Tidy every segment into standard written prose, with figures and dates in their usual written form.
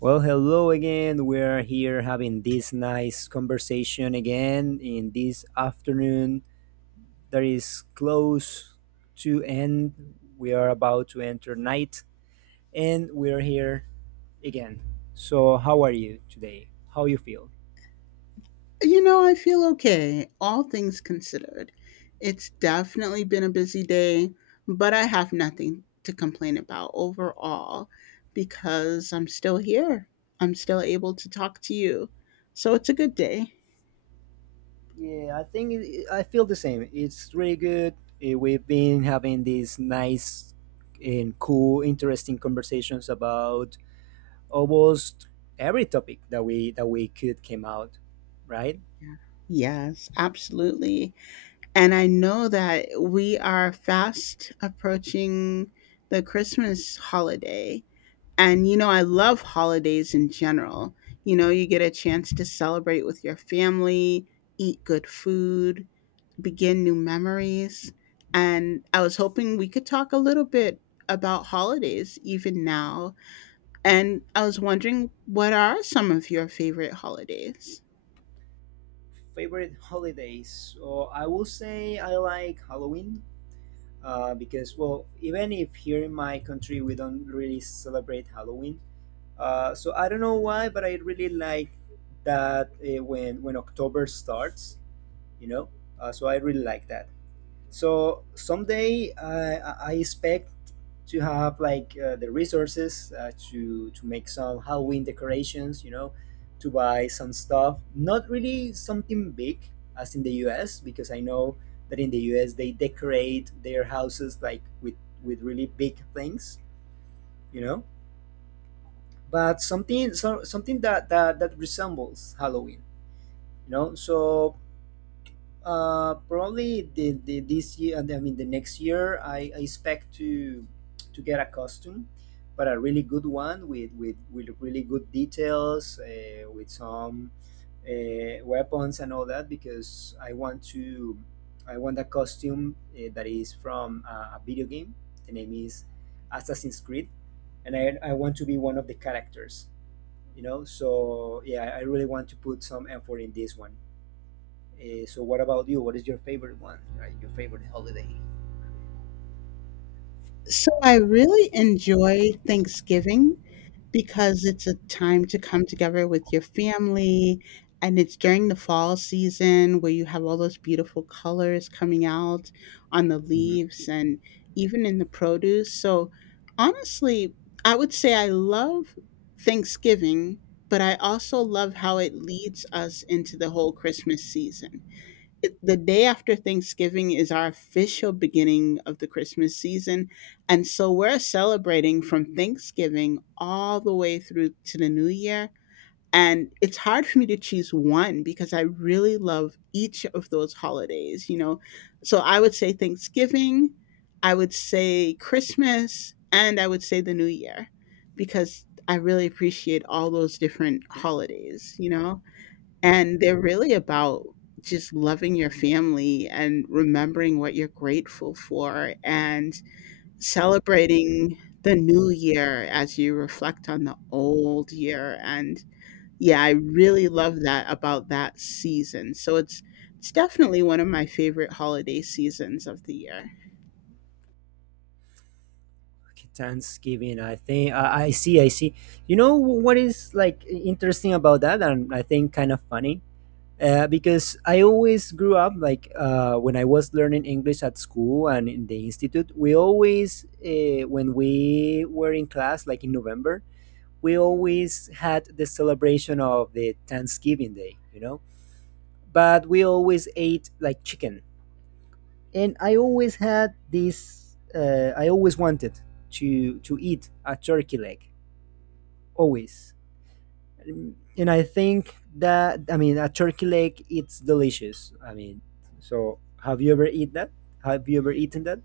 Well, hello again. We are here having this nice conversation again in this afternoon that is close to end. We are about to enter night and we are here again. So, how are you today? How you feel? You know, I feel okay, all things considered. It's definitely been a busy day, but I have nothing to complain about overall because I'm still here. I'm still able to talk to you. So it's a good day. Yeah, I think I feel the same. It's really good. We've been having these nice and cool, interesting conversations about almost every topic that we could came out, right? Yeah. Yes, absolutely. And I know that we are fast approaching the Christmas holiday. And, you know, I love holidays in general. You know, you get a chance to celebrate with your family, eat good food, begin new memories. And I was hoping we could talk a little bit about holidays even now. And I was wondering, what are some of your favorite holidays? Favorite holidays? So I will say I like Halloween because, well, even if here in my country we don't really celebrate Halloween, so I don't know why, but I really like that when October starts, you know. So I really like that so someday I expect to have like the resources to make some Halloween decorations, you know, to buy some stuff, not really something big as in the US, because I know that in the US they decorate their houses like with really big things, you know, but something so, something that resembles Halloween, you know. So probably the this year. I mean, the next year, I expect to get a costume, but a really good one with with really good details, with some weapons and all that, because I want a costume that is from a video game. The name is Assassin's Creed, and I want to be one of the characters. You know, so yeah, I really want to put some effort in this one. So what about you? What is your favorite one? Right, your favorite holiday? So I really enjoy Thanksgiving because it's a time to come together with your family, and it's during the fall season where you have all those beautiful colors coming out on the Hmm. leaves and even in the produce. So honestly, I would say I love Thanksgiving, but I also love how it leads us into the whole Christmas season. The day after Thanksgiving is our official beginning of the Christmas season. And so we're celebrating from Thanksgiving all the way through to the new year. And it's hard for me to choose one because I really love each of those holidays, you know? So I would say Thanksgiving, I would say Christmas, and I would say the new year because I really appreciate all those different holidays, you know? And they're really about just loving your family and remembering what you're grateful for and celebrating the new year as you reflect on the old year. And yeah, I really love that about that season. So it's definitely one of my favorite holiday seasons of the year. Okay, Thanksgiving. I think I see. I see. You know what is like interesting about that, and I think kind of funny. Because I always grew up like when I was learning English at school and in the institute, we always when we were in class, like in November, we always had the celebration of the Thanksgiving Day. You know, but we always ate like chicken, and I always had this. I always wanted to eat a turkey leg, always. And I think that, I mean a turkey leg, it's delicious. I mean, so have you ever eaten that?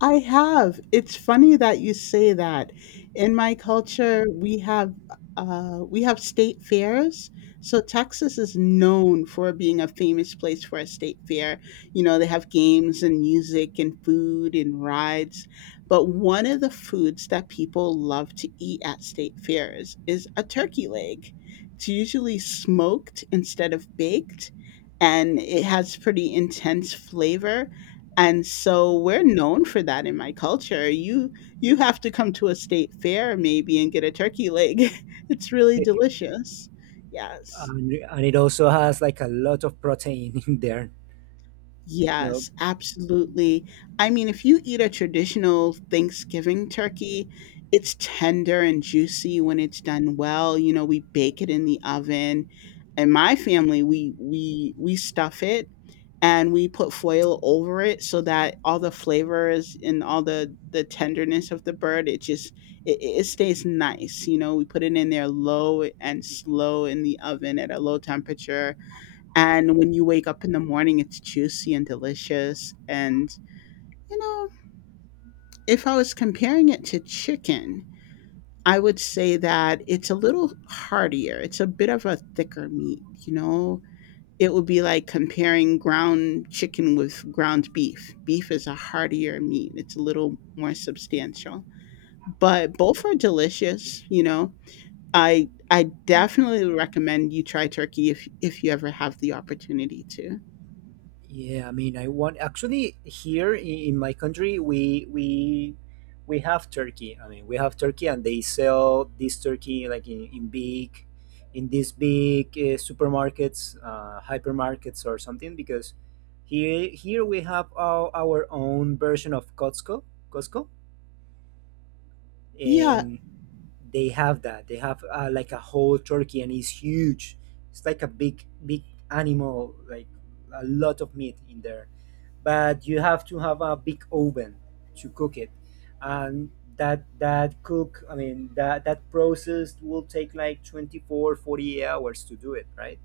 I have. It's funny that you say that. In my culture, we have state fairs. So Texas is known for being a famous place for a state fair. You know, they have games and music and food and rides. But one of the foods that people love to eat at state fairs is a turkey leg. It's usually smoked instead of baked, and it has pretty intense flavor, and so we're known for that in my culture. You have to come to a state fair maybe and get a turkey leg. It's really delicious. Yes. and, it also has like a lot of protein in there. You know, Yes, absolutely. I mean, if you eat a traditional Thanksgiving turkey, it's tender and juicy when it's done well. You know, we bake it in the oven. In my family, we stuff it and we put foil over it so that all the flavors and all the tenderness of the bird, it just it stays nice. You know, we put it in there low and slow in the oven at a low temperature, and when you wake up in the morning, it's juicy and delicious. And, you know, if I was comparing it to chicken, I would say that it's a little heartier. It's a bit of a thicker meat, you know? It would be like comparing ground chicken with ground beef. Beef is a heartier meat, it's a little more substantial. But both are delicious, you know? I definitely recommend you try turkey if you ever have the opportunity to. yeah, I mean, I want. Actually, here in my country we have turkey. I mean, we have turkey, and they sell this turkey like in big, in these big supermarkets, hypermarkets, or something. Because here we have our own version of Costco. Costco, Yeah, and they have that. They have like a whole turkey, and it's huge. It's like a big, big animal, like a lot of meat in there. But you have to have a big oven to cook it, and that cook. I mean that process will take like 24, 40 hours to do it, right?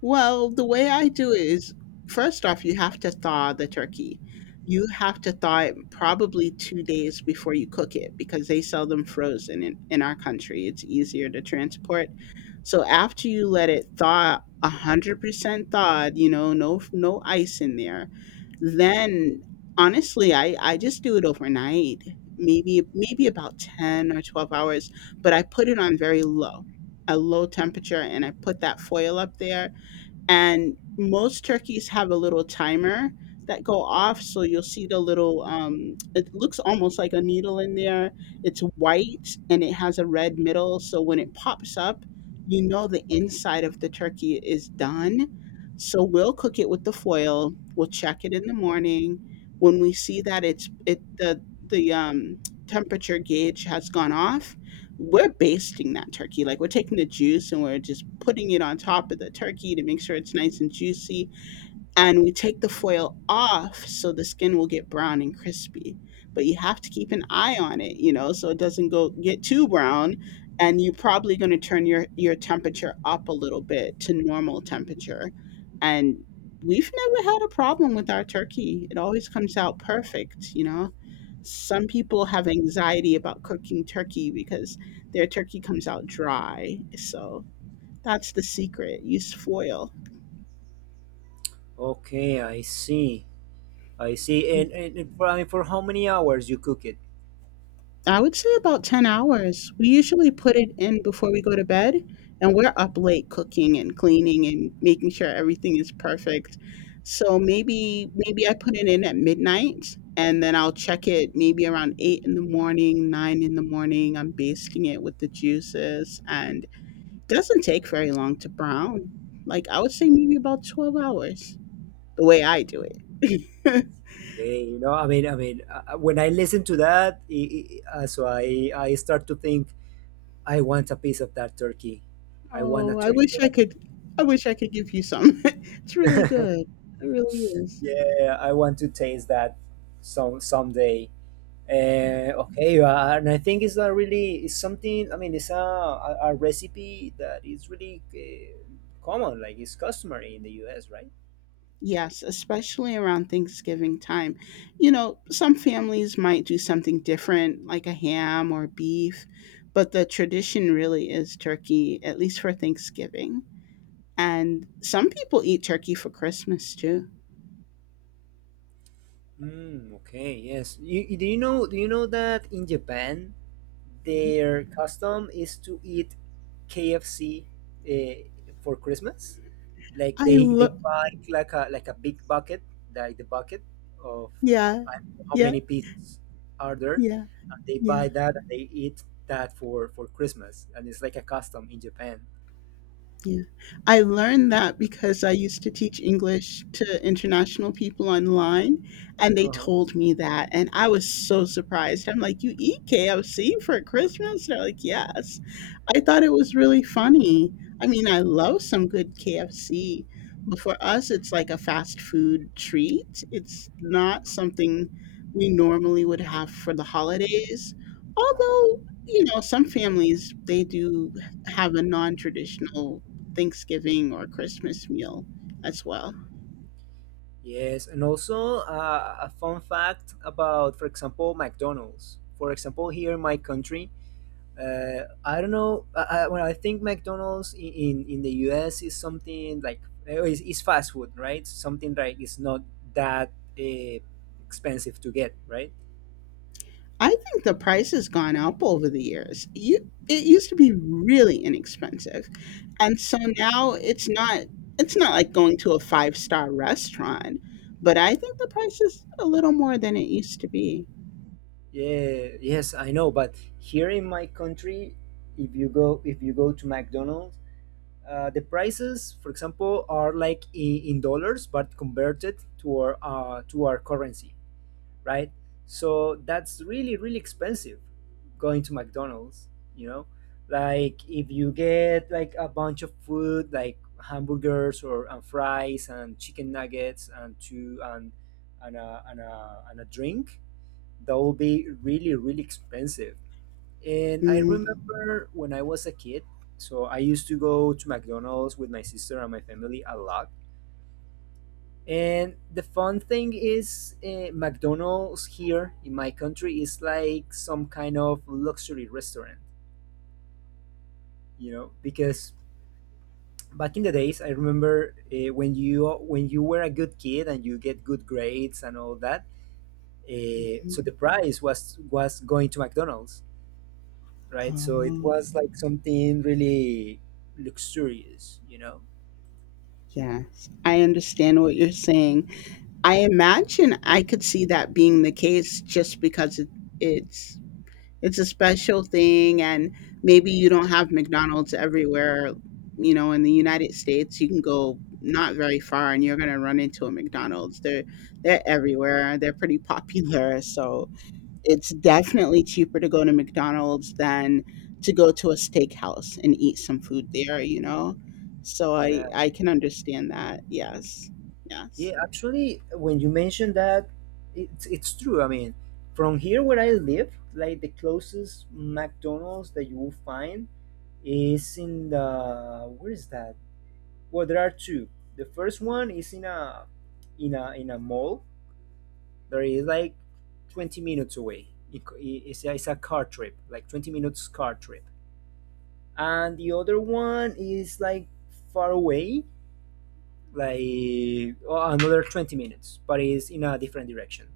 well, the way I do it is, first off, you have to thaw the turkey. You have to thaw it probably 2 days before you cook it because they sell them frozen in our country. It's easier to transport. So after you let it thaw 100% thawed, you know, no ice in there, Mhm. then honestly, I just do it overnight, maybe about 10 or 12 hours, but I put it on very low, a low temperature, and I put that foil up there. And most turkeys have a little timer that go off, so you'll see the little it looks almost like a needle in there. It's white and it has a red middle, so when it pops up, you know the inside of the turkey is done. So we'll cook it with the foil, we'll check it in the morning. When we see that it's it the temperature gauge has gone off, we're basting that turkey. Like we're taking the juice and we're just putting it on top of the turkey to make sure it's nice and juicy, and we take the foil off so the skin will get brown and crispy. But you have to keep an eye on it, you know, so it doesn't go get too brown. And you're probably going to turn your temperature up a little bit to normal temperature. And we've never had a problem with our turkey, it always comes out perfect, you know. Some people have anxiety about cooking turkey because their turkey comes out dry. So that's the secret: use foil. Okay, I see. I see. And, and for, I mean, for how many hours you cook it? I would say about 10 hours. We usually put it in before we go to bed, and we're up late cooking and cleaning and making sure everything is perfect. So maybe I put it in at midnight and then I'll check it maybe around 8 in the morning, 9 in the morning. I'm basting it with the juices and it doesn't take very long to brown. Like I would say maybe about 12 hours, the way I do it. Hey, you know, when I listen to that, I start to think I want a piece of that turkey. I want a Oh, I turkey wish I leg. could. I wish I could give you some. It's really good. It really is. Yeah, I want to taste that someday. Yeah. Okay, and I think it's a really, it's something. I mean, it's a recipe that is really common, like it's customary in the U.S., right? Yes, especially around Thanksgiving time. You know, some families might do something different like a ham or beef, but the tradition really is turkey, at least for Thanksgiving. And some people eat turkey for Christmas too. Mm, okay, yes. Do you know that in Japan Mhm. their custom is to eat KFC uh, for Christmas? Like I they love buy like a big bucket, like the bucket of, yeah. I don't know how Yeah. many pieces are there, Yeah. and they Yeah. buy that and they eat that for Christmas, and it's like a custom in Japan. Yeah. I learned that because I used to teach English to international people online, and they Uh-huh. told me that. And I was so surprised. I'm like, "You eat KFC for Christmas?" They're like, "Yes." I thought it was really funny. I mean, I love some good KFC, but for us, it's like a fast food treat. It's not something we normally would have for the holidays. Although, you know, some families, they do have a non traditional Thanksgiving or Christmas meal as well. Yes, and also a fun fact about, for example, McDonald's. For example, here in my country, I don't know. I, well, I think McDonald's in the U.S. is something like is fast food, right? Something like it's not that uh, expensive to get, right? I think the price has gone up over the years. You it used to be really inexpensive. And so now it's not like going to a five-star restaurant, but I think the Mhm. price is a little more than it used to be. Yeah, yes, I know, but here in my country, if you go to McDonald's, the prices, for example, are like in dollars but converted to our currency, right? So that's really, really expensive going to McDonald's. You know, like if you get like a bunch of food like hamburgers or and fries and chicken nuggets and two and and a drink, that will be really, really expensive. And I Mhm. remember when I was a kid, so I used to go to McDonald's with my sister and my family a lot. And the fun thing is, McDonald's here in my country is like some kind of luxury restaurant, you know, because back in the days, I remember when you were a good kid and you get good grades and all that. So the prize was going to McDonald's, right? So it Oh, was like something really luxurious, you know? yes. I understand what you're saying. I imagine I could see that being the case just because it's it's a special thing, and maybe you don't have McDonald's everywhere. You know, in the United States, you can go not very far, and you're gonna run into a McDonald's. They're Mm. everywhere. They're pretty popular, so it's definitely cheaper to go to McDonald's than to go to a steakhouse and eat some food there. You know, so I Yeah. I can understand that. Yes, yes. Yeah, actually, when you mentioned that, it's true. I mean, from here where I live, like the closest McDonald's that you will find is in the, where is that? Well, there are two. The first one is in in a mall. There is like 20 minutes away. It's it's a car trip, like 20 minutes car trip. And the other one is like far away, like another 20 minutes, but it's in a different direction.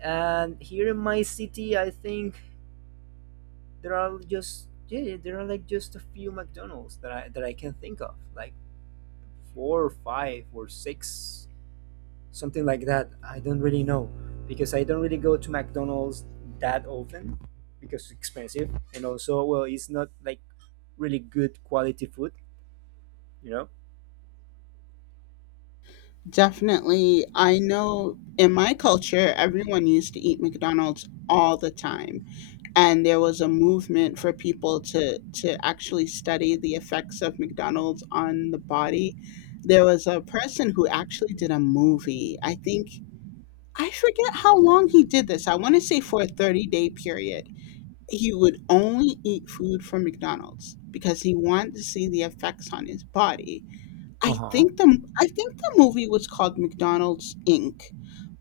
And here in my city, I think there are just, yeah, there are like just a few McDonald's that I can think of, like four or five or six, something like that, I don't really know, because I don't really go to McDonald's that often, because it's expensive and also, well, it's not like really good quality food, you know. Definitely. I know in my culture, everyone used to eat McDonald's all the time. And there was a movement for people to actually study the effects of McDonald's on the body. There was a person who actually did a movie. I forget how long he did this. I want to say for a 30-day period. He would only eat food from McDonald's because he wanted to see the effects on his body. Uh huh. I think the movie was called McDonald's Inc.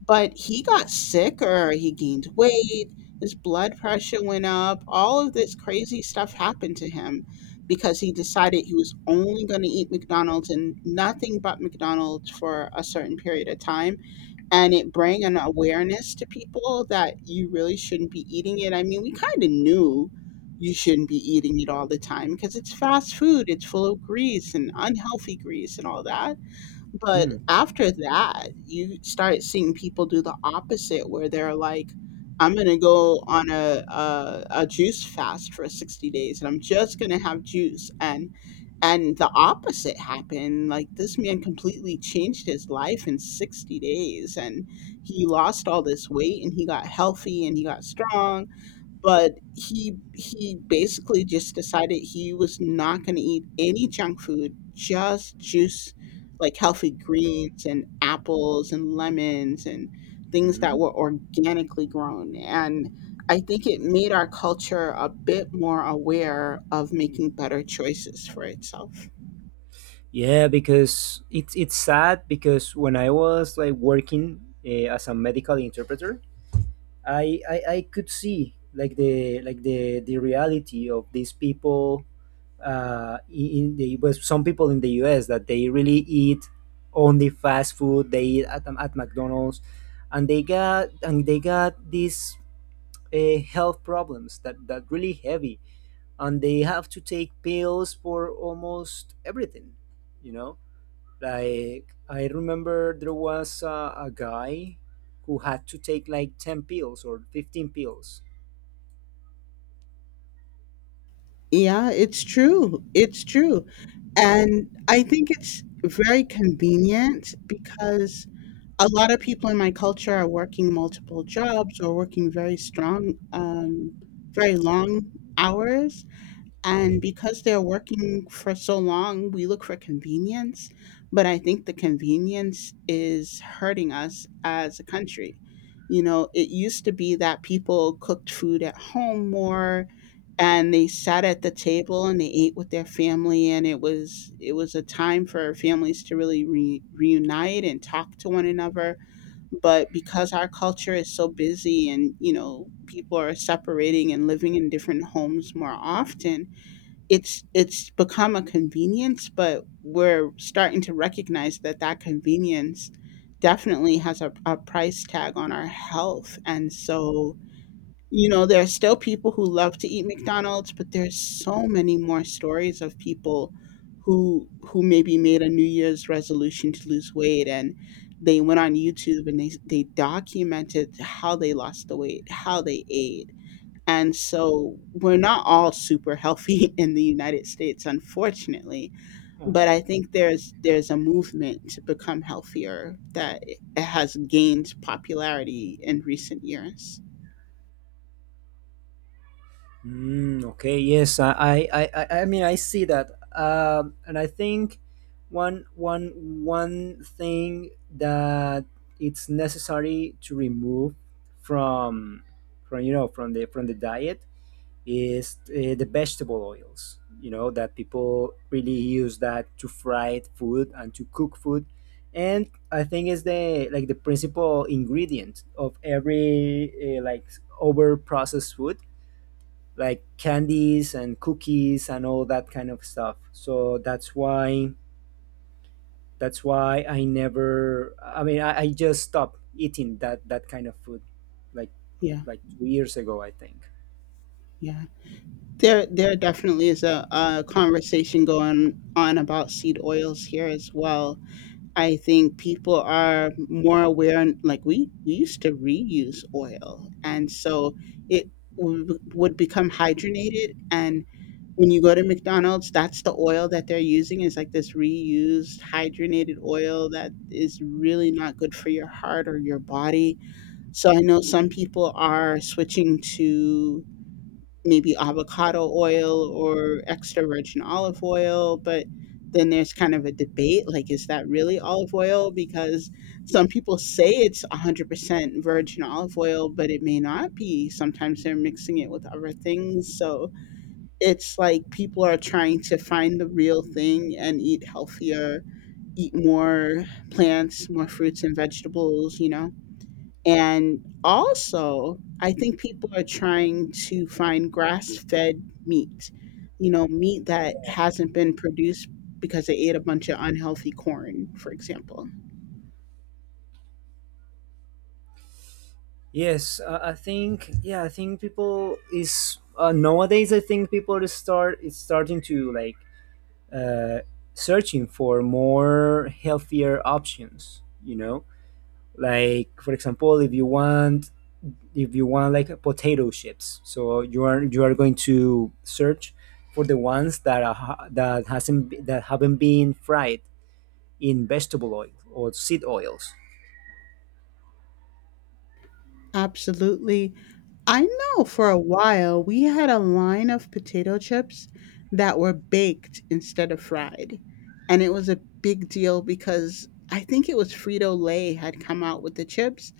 But he got sick or he gained weight, his blood pressure went up, all of this crazy stuff happened to him because he decided he was only going to eat McDonald's and nothing but McDonald's for a certain period of time. And it bring an awareness to people that you really shouldn't be eating it. I mean, we kind of knew you shouldn't be eating it all the time because it's fast food, it's full of grease and unhealthy grease and all that. But after that, you start seeing people do the opposite, where they're like, "I'm gonna go on a juice fast for 60 days, and I'm just gonna have juice." And the opposite happened. Like this man completely changed his life in 60 days, and he lost all this weight, and he got healthy, and he got strong, but he basically just decided he was not going to eat any junk food, just juice, like healthy greens and apples and lemons and things that Mhm. were organically grown. And I think it made our culture a bit more aware of making better choices for itself. Yeah, because it's sad, because when I was like working as a medical interpreter, I could see like the reality of these people, in the with some people in the U.S. that they really eat only fast food. They eat at McDonald's, and they got these health problems that, that really heavy, and they have to take pills for almost everything, you know. Like I remember there was a guy who had to take like 10 pills or 15 pills. Yeah, it's true. It's true. And I think it's very convenient because a lot of people in my culture are working multiple jobs or working very strong, very long hours. And because they're working for so long, we look for convenience. But I think the convenience is hurting us as a country. You know, it used to be that people cooked food at home more and they sat at the table and they ate with their family, and it was a time for families to really reunite and talk to one another. But because our culture is so busy and you know people are separating and living in different homes more often, it's become a convenience, but we're starting to recognize that that convenience definitely has a price tag on our health. And so, you know, there are still people who love to eat McDonald's, but there's so many more stories of people who maybe made a New Year's resolution to lose weight, and they went on YouTube and they documented how they lost the weight, how they ate, and so we're not all super healthy in the United States, unfortunately. But Uh-huh. I think there's a movement to become healthier that it has gained popularity in recent years. Mm, okay, yes, I mean, I see that, and I think one, one, one thing that it's necessary to remove from, from, you know, from the diet is the vegetable oils, you know, that people really use that to fry food and to cook food. And I think it's the like the principal ingredient of every uh, like over processed food, like candies and cookies and all that kind of stuff. So that's why, I never, I mean, I just stopped eating that kind of food like Yeah, 2 years ago, I think. yeah. There definitely is a conversation going on about seed oils here as well. I think people are more aware, and like we used to reuse oil, and so it would become hydrogenated. And when you go to McDonald's, that's the oil that they're using, is like this reused hydrogenated oil that is really not good for your heart or your body. So I know some people are switching to maybe avocado oil or extra virgin olive oil, but then there's kind of a debate, like is that really olive oil? Because some people say it's 100% virgin olive oil, but it may not be. Sometimes they're mixing it with other things, so it's like people are trying to find the real thing and eat healthier, eat more plants, more fruits and vegetables, you know. And also, I think people are trying to find grass fed meat, you know, meat that hasn't been produced because they ate a bunch of unhealthy corn, for example. Yes, I think yeah, I think people is nowadays, I think people is starting to like uh, searching for more healthier options. You know, like for example, if you want like potato chips, so you are going to search for the ones that are ha- that hasn't be- that haven't been fried in vegetable oil or seed oils. Absolutely. I know for a while we had a line of potato chips that were baked instead of fried. And it was a big deal because I think it was Frito Lay had come out with the chips,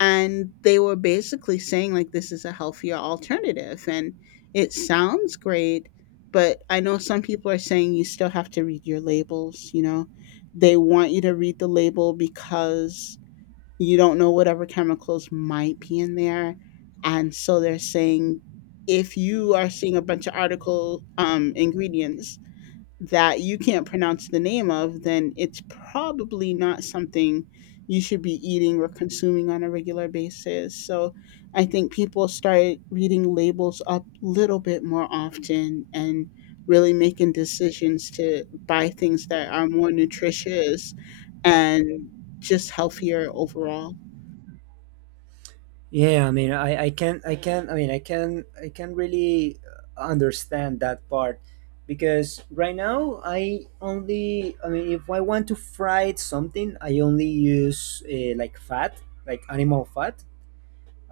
and they were basically saying like, this is a healthier alternative, and it sounds great, but I know some people are saying you still have to read your labels, you know, they want you to read the label because you don't know whatever chemicals might be in there. And so they're saying, if you are seeing a bunch of article ingredients that you can't pronounce the name of, then it's probably not something you should be eating or consuming on a regular basis. So I think people start reading labels up a little bit more often and really making decisions to buy things that are more nutritious and just healthier overall. Yeah, I mean, I can I can I mean, I can really understand that part, because right now I only, I mean, if I want to fry something, I only use like fat, like animal fat.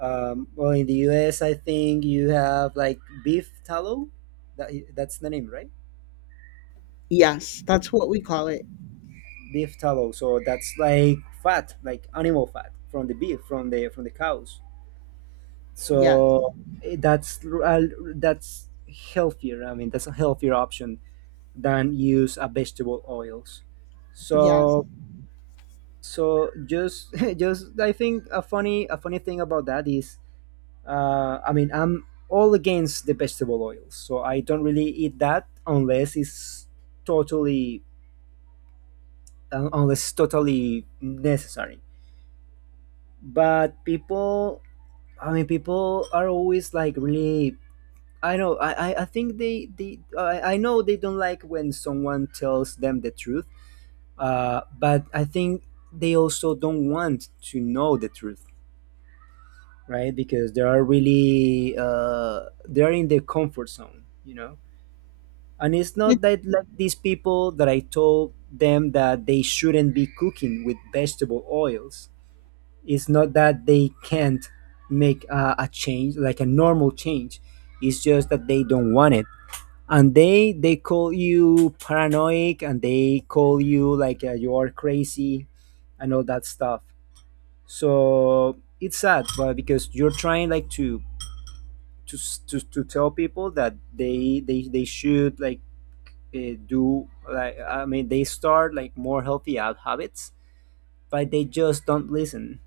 Well, in the U.S., I think you have like beef tallow. That's the name, right? Yes, that's what we call it. Beef tallow. So that's like fat, like animal fat from the beef, from the cows. Yes, So that's that's healthier, I mean that's a healthier option than use a vegetable oils. yes. So so just just I think a funny thing about that is, I mean, I'm all against the vegetable oils, so I don't really eat that unless it's totally unless totally necessary. But people, I mean, people are always like really, I know. I think they I know they don't like when someone tells them the truth. But I think they also don't want to know the truth, right? Because they are really they are in their comfort zone, you know. And it's not that like these people that I told them that they shouldn't be cooking with vegetable oils. It's not that they can't make a change, like a normal change. It's just that they don't want it and they call you paranoid and they call you like you are crazy and all that stuff, so it's sad. But because you're trying like to to tell people that they should like do like I mean, they start like more healthy habits, but they just don't listen.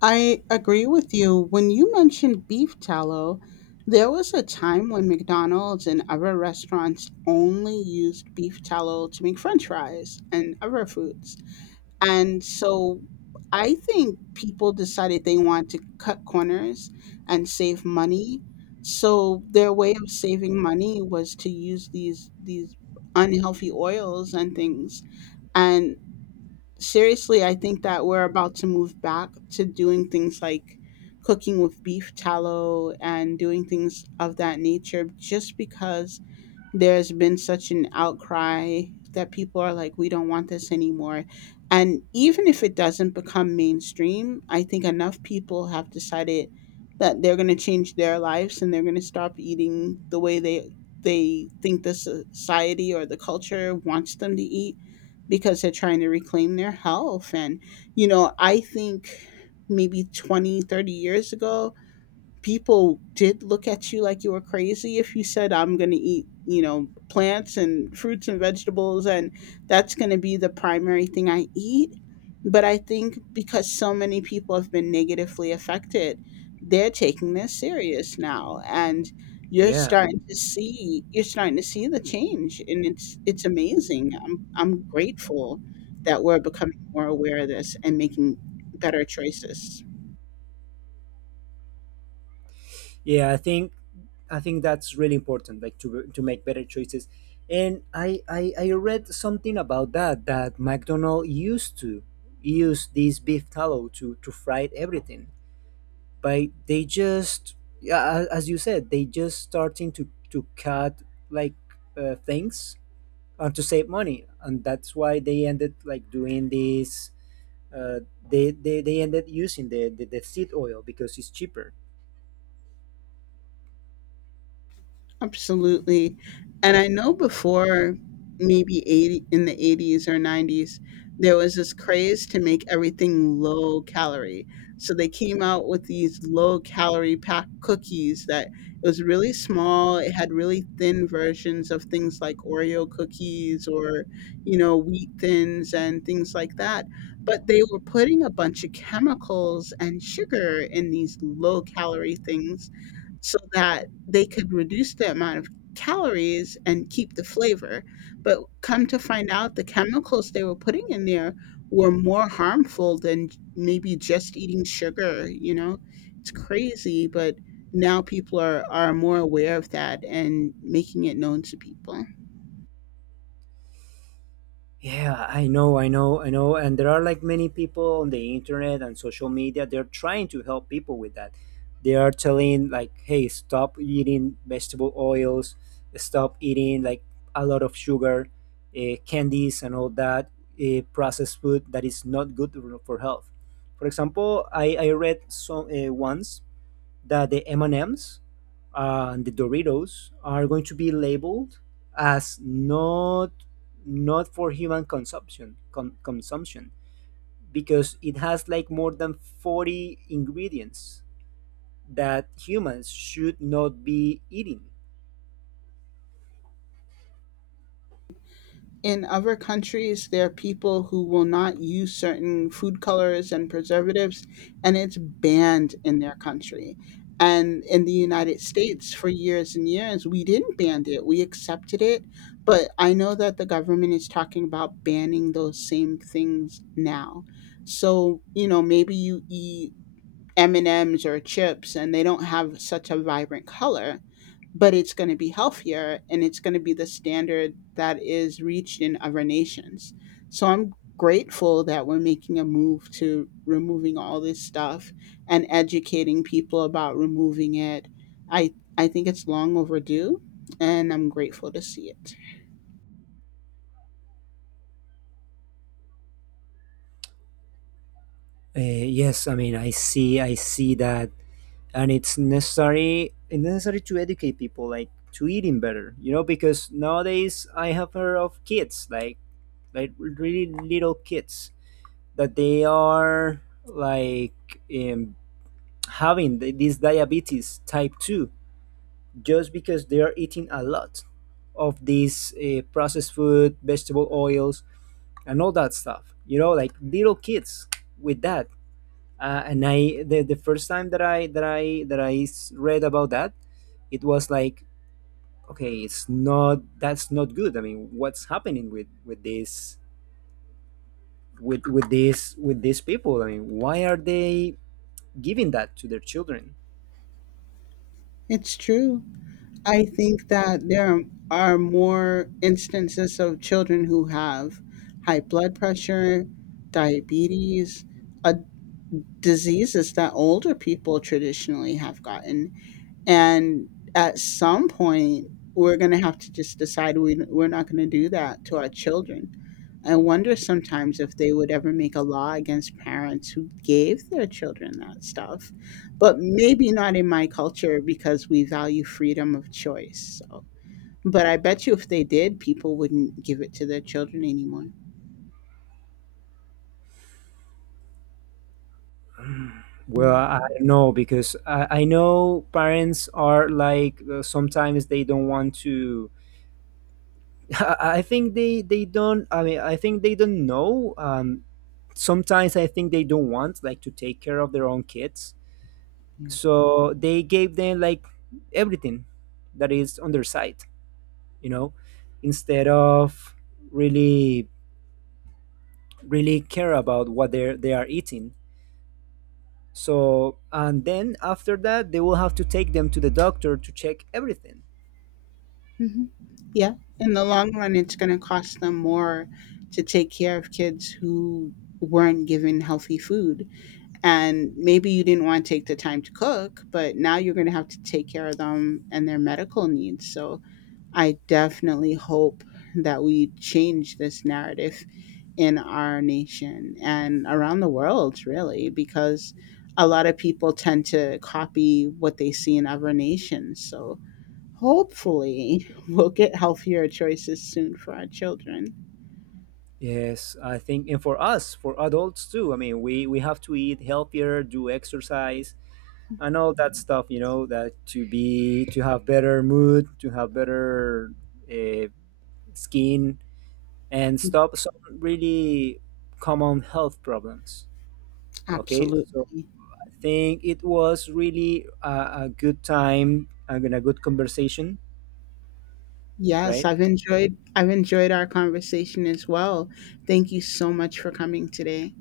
I agree with you. When you mentioned beef tallow, there was a time when McDonald's and other restaurants only used beef tallow to make french fries and other foods. And so I think people decided they want to cut corners and save money. So their way of saving money was to use these unhealthy oils and things. And seriously, I think that we're about to move back to doing things like cooking with beef tallow and doing things of that nature, just because there's been such an outcry that people are like, we don't want this anymore. And even if it doesn't become mainstream, I think enough people have decided that they're going to change their lives and they're going to stop eating the way they think society or the culture wants them to eat, because they're trying to reclaim their health. And you know, I think maybe 20, 30 years ago, people did look at you like you were crazy if you said, I'm going to eat, you know, plants and fruits and vegetables, and that's going to be the primary thing I eat. But I think because so many people have been negatively affected, they're taking this serious now, and you're Yeah. starting to see, you're starting to see the change, and it's amazing. I'm grateful that we're becoming more aware of this and making better choices. Yeah, I think that's really important, like to make better choices. And I read something about that, that McDonald used to use this beef tallow to fry everything, but they just, yeah, as you said, they just starting to cut like things and to save money, and that's why they ended like doing this. Uh, they ended using the seed oil because it's cheaper. Absolutely. And I know before, maybe 80, in the 80s or 90s, there was this craze to make everything low calorie. So they came out with these low calorie pack cookies that, it was really small, it had really thin versions of things like Oreo cookies or, you know, wheat thins and things like that. But they were putting a bunch of chemicals and sugar in these low calorie things so that they could reduce the amount of calories and keep the flavor. But come to find out, the chemicals they were putting in there were more harmful than maybe just eating sugar, you know? It's crazy, but now people are more aware of that and making it known to people. Yeah, I know, I know, I know. And there are like many people on the internet and social media, they're trying to help people with that. They are telling like, hey, stop eating vegetable oils, stop eating like a lot of sugar, candies and all that processed food that is not good for health. For example, I read some once that the M&Ms and the Doritos are going to be labeled as not not for human consumption because it has like more than 40 ingredients that humans should not be eating. In other countries, there are people who will not use certain food colors and preservatives, and it's banned in their country. And in the United States, for years and years, we didn't ban it, we accepted it. But I know that the government is talking about banning those same things now. So, you know, maybe you eat M&Ms or chips and they don't have such a vibrant color, but it's going to be healthier, and it's going to be the standard that is reached in other nations. So I'm grateful that we're making a move to removing all this stuff and educating people about removing it. I think it's long overdue, and I'm grateful to see it. Yes, I mean, I see that, and it's necessary to educate people like to eating better, you know, because nowadays I have heard of kids like really little kids that they are like having this diabetes type two just because they are eating a lot of these processed food, vegetable oils, and all that stuff. You know, like little kids with that. The first time that I read about that, it was like, okay, it's not that's not good. I mean, what's happening with this with these people? I mean, why are they giving that to their children? It's true. I think that there are more instances of children who have high blood pressure, diabetes, uh, diseases that older people traditionally have gotten. And at some point, we're going to have to just decide we're not going to do that to our children. I wonder sometimes if they would ever make a law against parents who gave their children that stuff, but maybe not in my culture because we value freedom of choice. So, but I bet you if they did, people wouldn't give it to their children anymore. Well, I don't know because I know parents are like sometimes they don't want to. I think they don't. I mean, I think they don't know. Sometimes I think they don't want like to take care of their own kids. Yeah. So they gave them like everything that is on their side, you know, instead of really really care about what they are eating. So and then after that they will have to take them to the doctor to check everything. Hmm. Yeah. In the long run, it's going to cost them more to take care of kids who weren't given healthy food, and maybe you didn't want to take the time to cook, but now you're going to have to take care of them and their medical needs. So I definitely hope that we change this narrative in our nation and around the world, really, because a lot of people tend to copy what they see in other nations. So hopefully, we'll get healthier choices soon for our children. Yes, I think, and for us, for adults too. I mean, we have to eat healthier, do exercise and all that stuff, you know, that to be to have better mood, to have better uh, skin and stop some really common health problems. Okay, Absolutely. so I think it was really a good time and a good conversation, Yes, right? I've enjoyed our conversation as well. Thank you so much for coming today.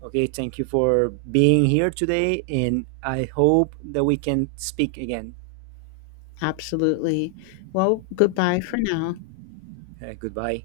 Okay, thank you for being here today, and I hope that we can speak again. Absolutely. Well, goodbye for now. Goodbye.